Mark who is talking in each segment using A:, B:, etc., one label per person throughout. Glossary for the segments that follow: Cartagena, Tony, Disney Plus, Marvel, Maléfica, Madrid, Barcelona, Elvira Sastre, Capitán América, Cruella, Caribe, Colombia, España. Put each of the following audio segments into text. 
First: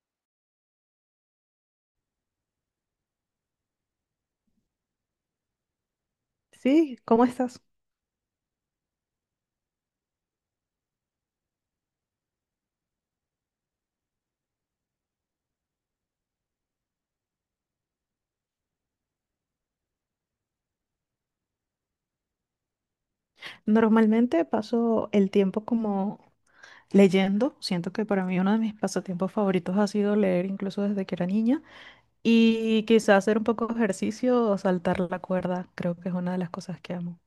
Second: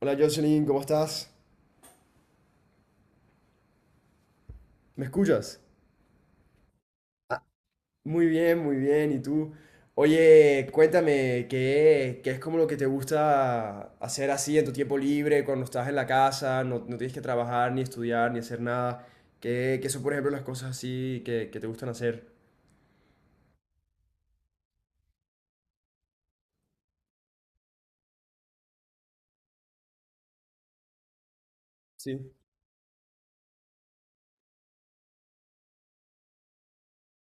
A: Hola Jocelyn, ¿cómo estás? ¿Me escuchas?
B: Sí, ¿cómo estás?
A: Muy bien, muy bien. ¿Y tú? Oye, cuéntame, ¿qué es como lo que te gusta hacer así en tu tiempo libre, cuando estás en la casa, no tienes que trabajar, ni estudiar, ni hacer nada? ¿Qué son, por ejemplo, las cosas así que te gustan hacer?
B: Normalmente paso el tiempo como leyendo. Siento que para mí uno de mis pasatiempos favoritos ha sido leer incluso desde que era niña.
A: Sí.
B: Y quizá hacer un poco de ejercicio o saltar la cuerda, creo que es una de las cosas que amo.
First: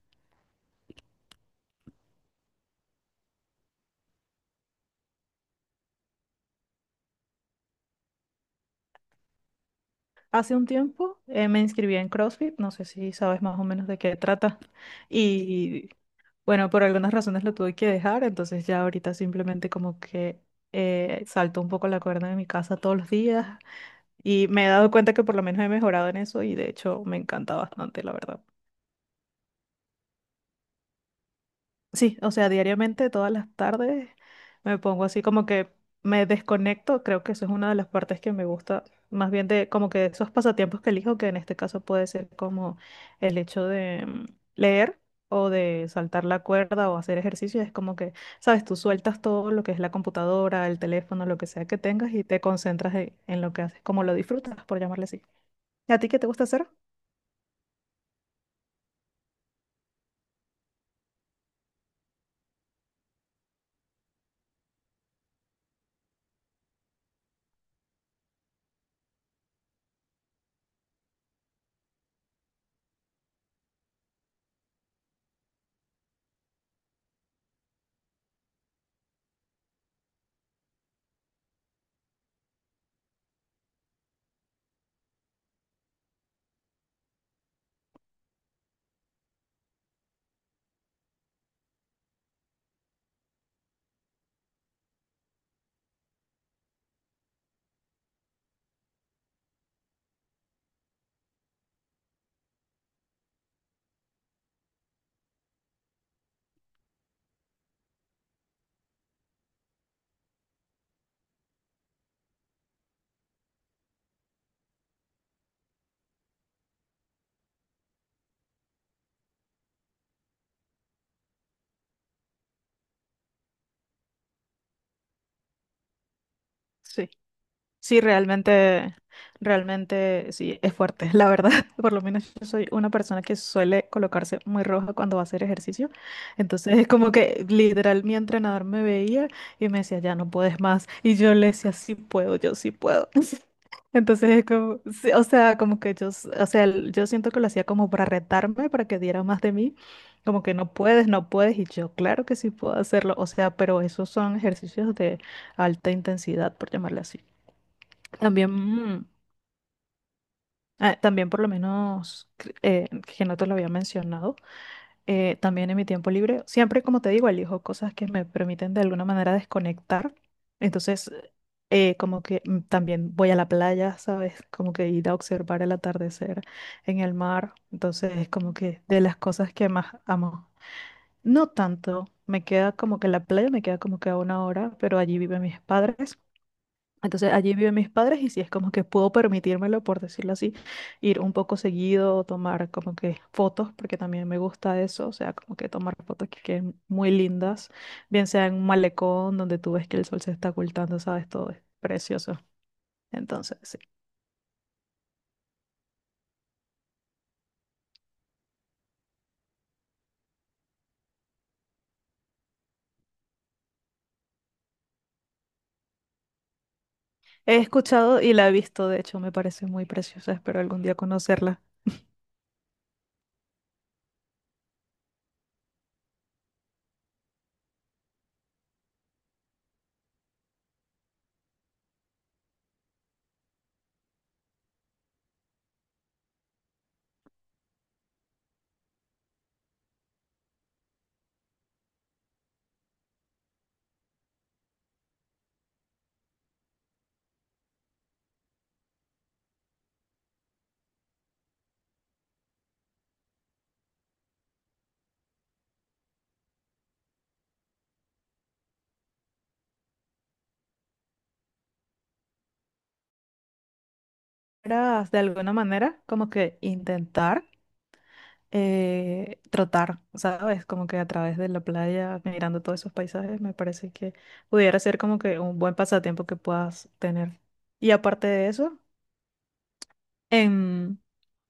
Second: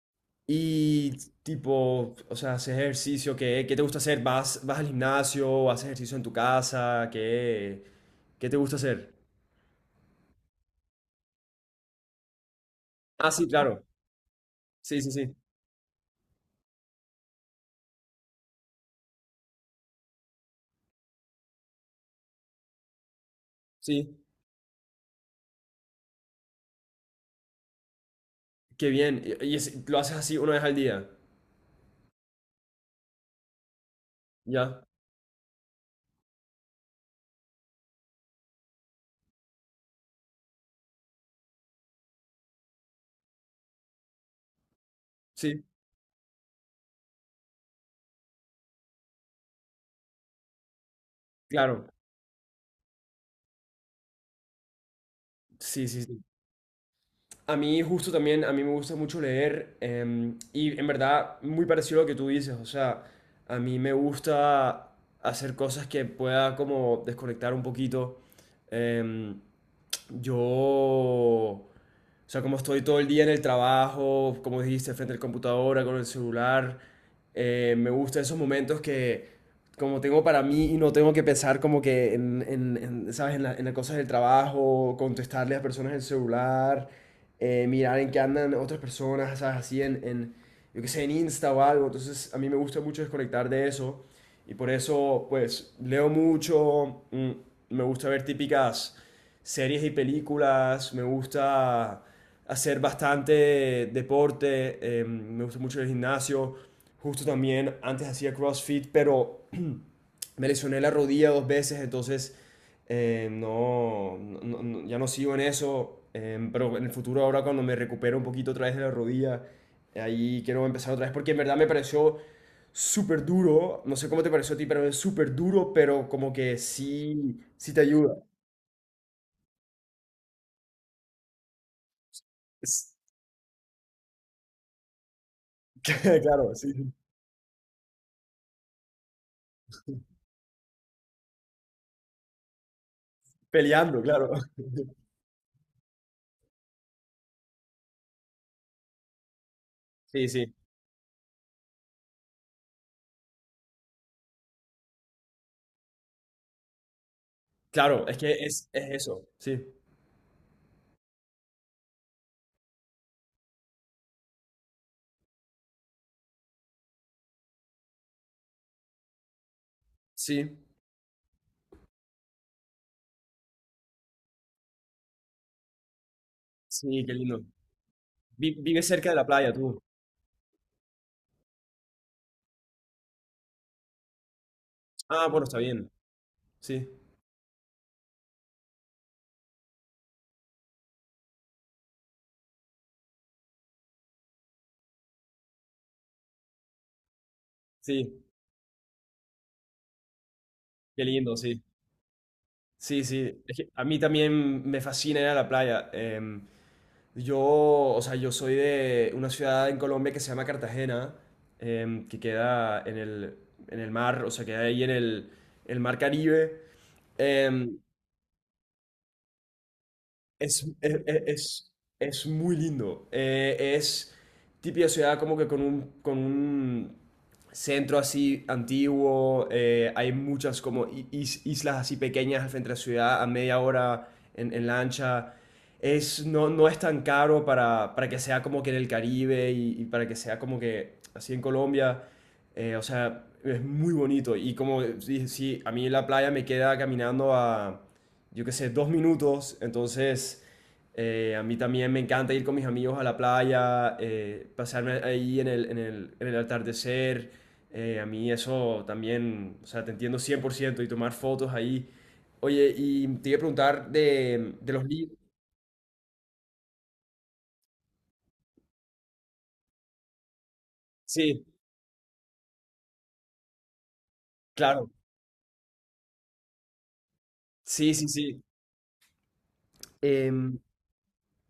A: Y tipo, o sea, haces ejercicio, ¿qué te gusta hacer? ¿Vas al gimnasio? ¿Haces ejercicio en tu casa? ¿Qué te gusta hacer?
B: Hace un tiempo me inscribí en CrossFit, no sé si
A: Ah,
B: sabes
A: sí,
B: más o
A: claro.
B: menos de qué trata.
A: Sí, sí, sí.
B: Y bueno, por algunas razones lo tuve que dejar, entonces ya ahorita simplemente como que salto un poco la cuerda de mi casa todos los días.
A: Sí.
B: Y me he dado cuenta que por lo menos he mejorado en eso y de hecho me encanta bastante, la verdad.
A: Qué bien. Y lo haces así una vez al día.
B: Sí, o sea, diariamente, todas las tardes, me
A: ¿Ya?
B: pongo así como que me desconecto. Creo que eso es una de las partes que me gusta, más bien de como que esos pasatiempos que elijo, que en este caso puede ser como el hecho de leer o
A: Sí,
B: de saltar la cuerda o hacer ejercicio. Es como que, sabes, tú sueltas todo lo que es la computadora, el teléfono, lo que sea que
A: claro.
B: tengas y te concentras en lo que haces, como lo disfrutas, por llamarle así.
A: Sí,
B: ¿Y a
A: sí,
B: ti qué
A: sí.
B: te gusta hacer?
A: A mí justo también, a mí me gusta mucho leer y en verdad muy parecido a lo que tú dices. O sea, a mí me gusta hacer cosas que pueda como desconectar un poquito. Em, yo... O sea, como estoy todo el día en el trabajo, como dijiste, frente al computadora, con el celular, me gustan esos momentos que como tengo para mí y no tengo que pensar como que en, ¿sabes? En las cosas del trabajo, contestarle a personas en el celular, mirar en qué andan otras personas, ¿sabes? Así en, yo qué sé, en Insta o algo. Entonces, a mí me gusta mucho desconectar de eso. Y por eso, pues, leo mucho, me gusta ver típicas series y películas, me gusta hacer bastante deporte, me gusta mucho el gimnasio, justo también antes hacía CrossFit, pero me lesioné la rodilla dos veces, entonces no, ya no sigo en eso, pero en el futuro ahora cuando me recupero un poquito otra vez de la rodilla, ahí quiero empezar otra vez, porque en verdad me pareció súper duro, no sé cómo te pareció a ti, pero es súper duro, pero como que
B: Sí.
A: sí, sí te
B: Sí,
A: ayuda.
B: realmente, realmente sí, es fuerte, la verdad. Por lo menos yo soy una
A: Es-
B: persona que suele colocarse muy roja cuando va a hacer ejercicio.
A: Claro,
B: Entonces es
A: sí.
B: como que literal mi entrenador me veía y me decía, ya no puedes más. Y yo le decía, sí puedo, yo sí puedo.
A: Peleando,
B: Entonces
A: claro.
B: es como, sí, o sea, como que yo, o sea, yo siento que lo hacía como para retarme, para que diera más de mí.
A: Sí,
B: Como
A: sí.
B: que no puedes, no puedes. Y yo, claro que sí puedo hacerlo. O sea, pero esos son ejercicios de alta intensidad, por llamarle así.
A: Claro, es que
B: También,
A: es eso. Sí,
B: también por lo menos, que no te lo había mencionado, también en mi tiempo libre, siempre como te digo, elijo cosas que me permiten de alguna manera desconectar.
A: sí,
B: Entonces, como que también voy a la playa, ¿sabes? Como que ir a observar el atardecer en
A: sí, qué
B: el
A: lindo.
B: mar. Entonces, es como que
A: Vives
B: de
A: cerca
B: las
A: de la playa
B: cosas que
A: tú.
B: más amo. No tanto, me queda como que la playa me queda como que a una hora, pero allí
A: Ah,
B: viven
A: bueno, está
B: mis
A: bien.
B: padres.
A: Sí,
B: Entonces allí viven mis padres y sí es como que puedo permitírmelo, por decirlo así, ir un poco seguido, tomar como que fotos, porque también me gusta eso, o sea, como que tomar fotos que queden muy lindas,
A: sí,
B: bien sea en un malecón donde tú ves que el sol se está ocultando,
A: qué
B: sabes,
A: lindo,
B: todo es
A: sí.
B: precioso.
A: Sí, sí. Es
B: Entonces,
A: que
B: sí.
A: a mí también me fascina ir a la playa. Yo, o sea, yo soy de una ciudad en Colombia que se llama Cartagena, que queda en el mar, o sea, queda ahí en el mar Caribe.
B: He
A: Em,
B: escuchado y la he visto, de hecho, me parece muy preciosa, espero
A: Es,
B: algún
A: es,
B: día conocerla.
A: es- es muy lindo. Es típica ciudad como que con un centro así antiguo. Hay muchas como islas así pequeñas al frente de la ciudad a media hora en lancha. Es, no, no es tan caro para que sea como que en el Caribe y para que sea como que así en Colombia. O sea, es muy bonito. Y como dije, sí, a mí la playa me queda caminando a yo qué sé, dos minutos. Entonces, a mí también me encanta ir con mis amigos a la playa, pasarme ahí en el, en el, en el atardecer. A mí eso también, o sea, te entiendo 100% y tomar fotos ahí. Oye, y te iba a preguntar de los
B: ¿Era
A: libros.
B: de alguna manera como que intentar trotar, sabes? Como que a través
A: Sí,
B: de la playa, mirando todos esos paisajes, me parece que pudiera
A: claro.
B: ser como que un buen pasatiempo que puedas tener. Y
A: Sí, sí,
B: aparte
A: sí.
B: de eso,
A: Em,
B: en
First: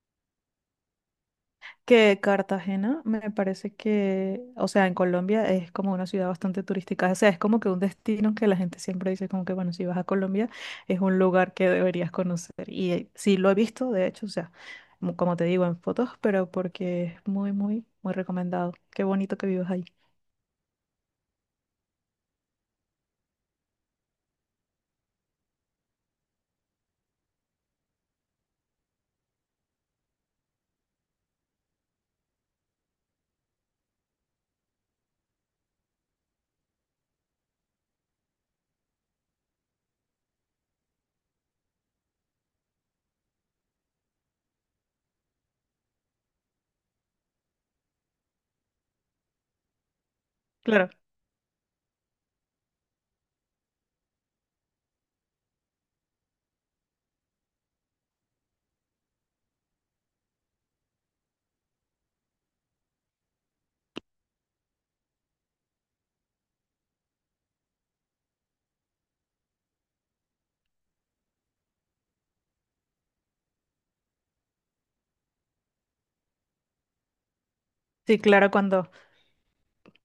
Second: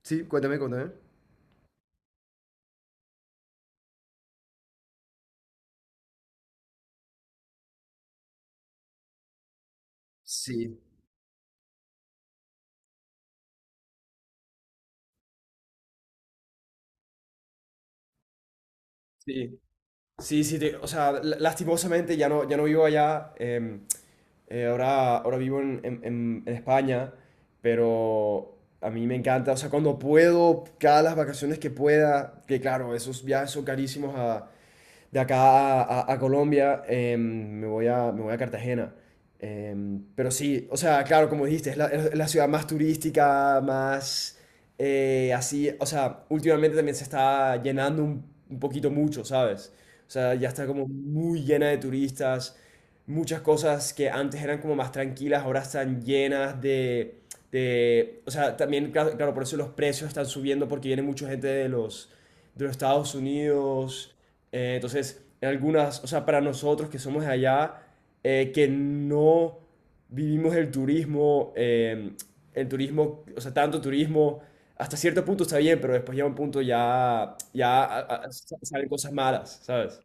A: Sí, cuéntame, cuéntame.
B: que Cartagena me parece que, o sea, en Colombia es como una ciudad bastante turística, o sea, es como que un destino que la gente siempre dice como que, bueno, si vas a Colombia
A: Sí,
B: es un lugar que deberías conocer. Y sí lo he visto, de hecho, o sea, como te digo, en fotos, pero porque es muy, muy, muy recomendado. Qué bonito que
A: sí,
B: vivas ahí.
A: sí, sí, o sea, lastimosamente ya no, ya no vivo allá, ahora, ahora vivo en, en España, pero a mí me encanta, o sea, cuando puedo, cada las vacaciones que pueda, que claro, esos viajes son carísimos a, de acá a, a Colombia, me voy a Cartagena. Pero sí, o sea, claro, como dijiste, es la ciudad más turística, más así, o sea, últimamente también se está llenando un poquito mucho, ¿sabes? O sea, ya está como
B: Claro,
A: muy llena de turistas, muchas cosas que antes eran como más tranquilas, ahora están llenas de... o sea, también, claro, claro, por eso los precios están subiendo porque viene mucha gente de los Estados Unidos. Entonces, en algunas, o sea, para nosotros que somos de allá, que no vivimos el turismo, o sea, tanto turismo, hasta cierto punto está bien, pero después llega un punto ya, ya a-
B: sí,
A: a-
B: claro,
A: sa- salen
B: cuando,
A: cosas malas, ¿sabes?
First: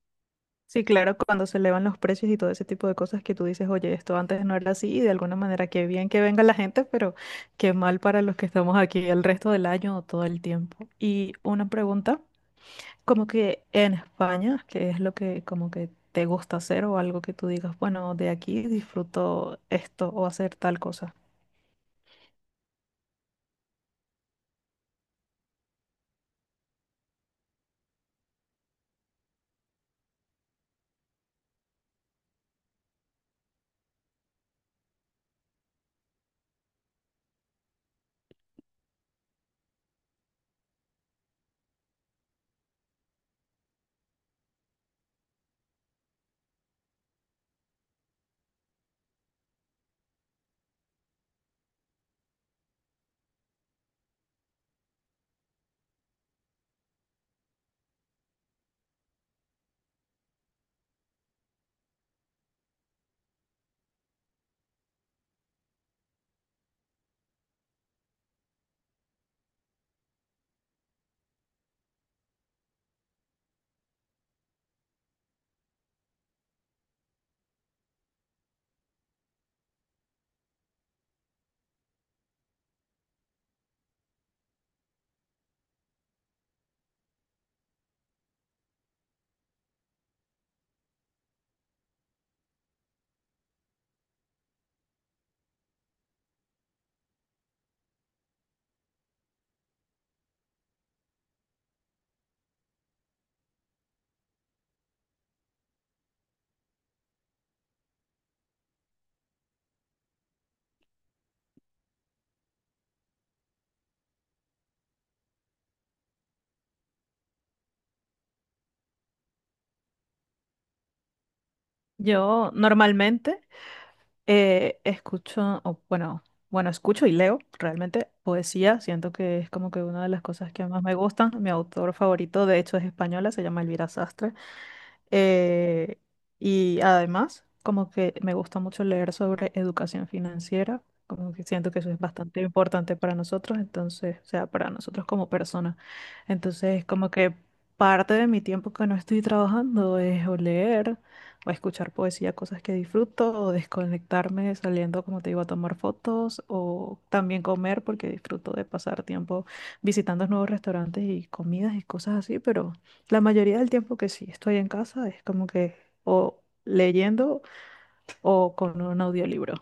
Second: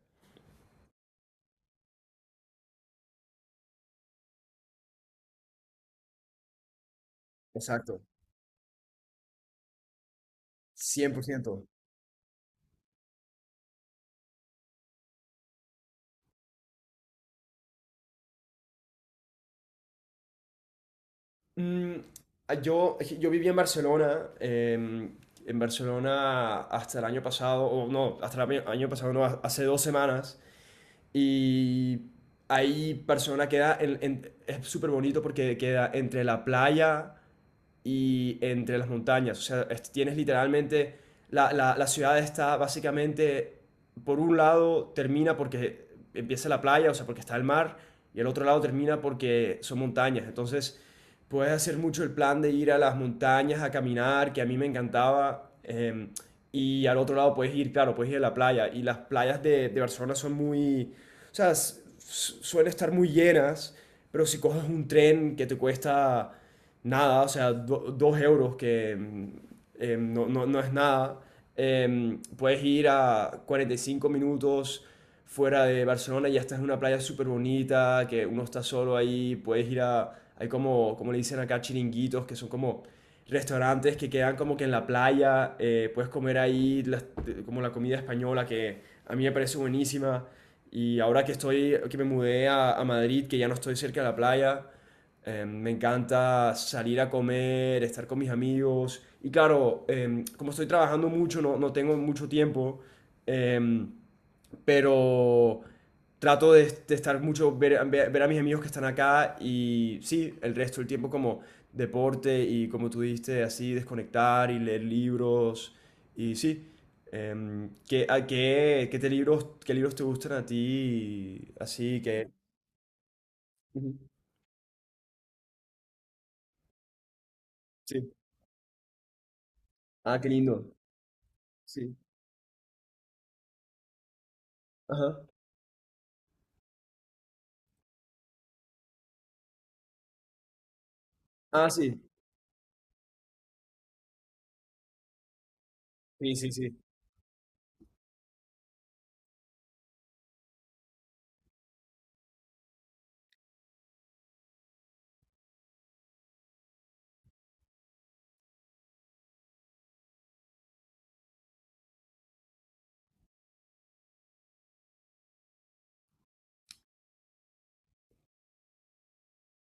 B: sí, claro, cuando se elevan los precios y todo ese tipo de cosas que tú dices, oye, esto antes no era así, y de alguna manera qué bien que venga la gente, pero qué mal
A: Exacto,
B: para los que estamos aquí el resto del año o todo el tiempo. Y
A: 100%.
B: una pregunta, como que en España, ¿qué es lo que como que te gusta hacer o algo que tú digas, bueno, de aquí disfruto esto o hacer tal cosa?
A: Mm, yo, yo viví en Barcelona, en Barcelona hasta el año pasado, o no, hasta el año pasado, no, hace dos semanas. Y ahí Barcelona queda, es súper bonito porque queda entre la playa y entre las montañas. O sea, tienes literalmente, la, la ciudad está básicamente, por un lado termina porque empieza la playa, o sea, porque está el mar, y el otro lado termina porque son montañas. Entonces, puedes hacer mucho el plan de ir a las montañas a caminar, que a mí me encantaba. Y al otro lado puedes ir, claro, puedes ir a la playa. Y las playas de Barcelona son muy, o sea, suelen estar muy llenas, pero si coges un tren que te cuesta nada, o sea, dos euros que no, no es nada. Puedes ir a 45 minutos fuera de Barcelona y ya estás en una playa súper bonita, que uno está solo ahí, puedes ir a, hay como, como le dicen acá, chiringuitos, que son como restaurantes que quedan como que en la playa, puedes comer ahí como la comida española, que a mí me parece buenísima. Y ahora que estoy, que me mudé a Madrid, que ya no estoy cerca de la playa, me encanta salir a comer, estar con mis amigos. Y claro, como estoy trabajando mucho, no, no tengo mucho tiempo, eh, pero trato de estar mucho, ver, ver a mis amigos que están acá y sí, el resto del tiempo como deporte y como tú dijiste, así desconectar y leer libros. Y sí, ¿qué, qué libros te gustan a ti? Así que...
B: Yo normalmente
A: Ujú,
B: Escucho, o bueno, escucho y leo realmente
A: sí.
B: poesía. Siento que es como que una de
A: Ah,
B: las
A: qué
B: cosas que
A: lindo.
B: más me gustan. Mi autor
A: Sí.
B: favorito, de hecho, es española, se llama Elvira Sastre.
A: Ajá.
B: Eh, y además, como que me gusta mucho leer sobre educación financiera, como que
A: Ah,
B: siento que eso es
A: sí.
B: bastante importante para nosotros, entonces, o sea, para nosotros como personas.
A: Sí, sí, sí.
B: Entonces, como que parte de mi tiempo que no estoy trabajando es o leer, o escuchar poesía, cosas que disfruto, o desconectarme saliendo, como te digo, a tomar fotos, o también comer, porque disfruto de pasar tiempo visitando nuevos restaurantes y comidas y cosas así, pero... La mayoría del tiempo que sí estoy en casa es como que o leyendo o con un audiolibro.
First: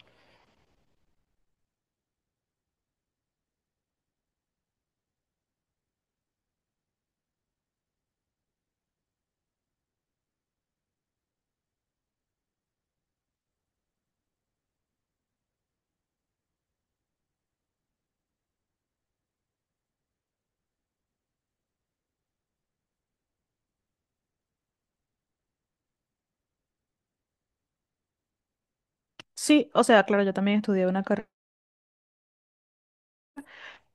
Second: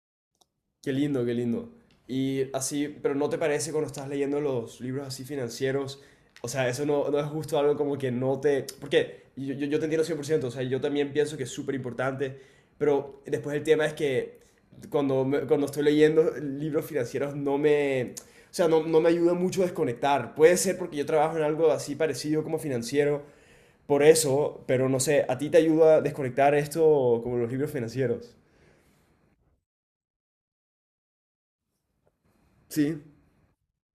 A: Qué lindo, qué lindo. Y así, pero ¿no te parece cuando estás leyendo los libros así financieros? O sea, eso no, no es justo algo como que no te... Porque yo te entiendo cien por ciento, o sea, yo también pienso que es súper importante, pero después el tema es que cuando, cuando estoy leyendo libros financieros no me... O sea, no, no me ayuda mucho a desconectar. Puede ser porque yo trabajo en algo así parecido como financiero, por eso, pero no sé, ¿a ti te ayuda a desconectar esto como los libros financieros?
B: Sí, o sea, claro, yo también estudié una carrera.
A: Sí,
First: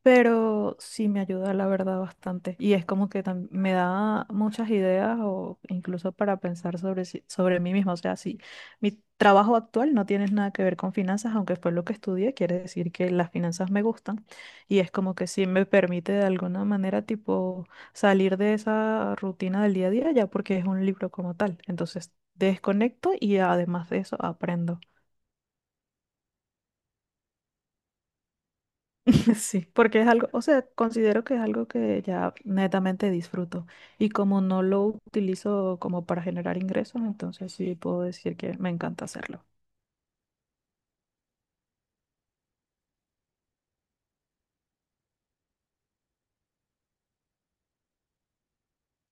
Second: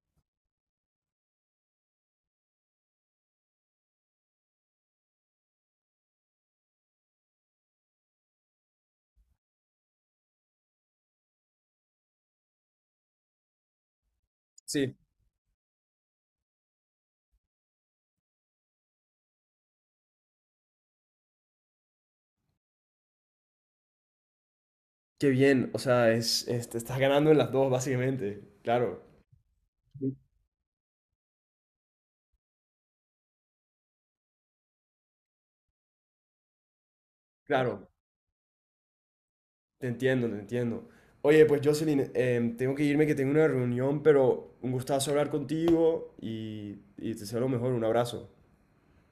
B: Pero sí me ayuda, la verdad, bastante. Y es como que me da muchas ideas o incluso para pensar sobre, sobre mí misma. O sea, si mi trabajo actual no tiene nada que ver con finanzas, aunque fue lo que estudié, quiere decir que las finanzas me gustan. Y es
A: sí.
B: como que sí me permite de alguna manera, tipo, salir de esa rutina del día a día ya porque es un libro como tal. Entonces, desconecto y además de eso, aprendo.
A: Qué bien. O sea, te estás ganando en las dos, básicamente. Claro,
B: Sí, porque es
A: sí,
B: algo, o sea, considero que es algo que ya netamente disfruto. Y como no lo utilizo como para generar ingresos, entonces sí
A: claro.
B: puedo decir que me encanta hacerlo.
A: Te entiendo, te entiendo. Oye, pues Jocelyn, tengo que irme, que tengo una reunión, pero un gustazo hablar contigo y te deseo lo mejor. Un abrazo.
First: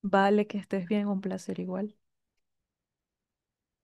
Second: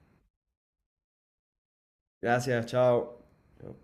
B: Vale, que estés bien, un placer igual.
A: Gracias, chao. Chao.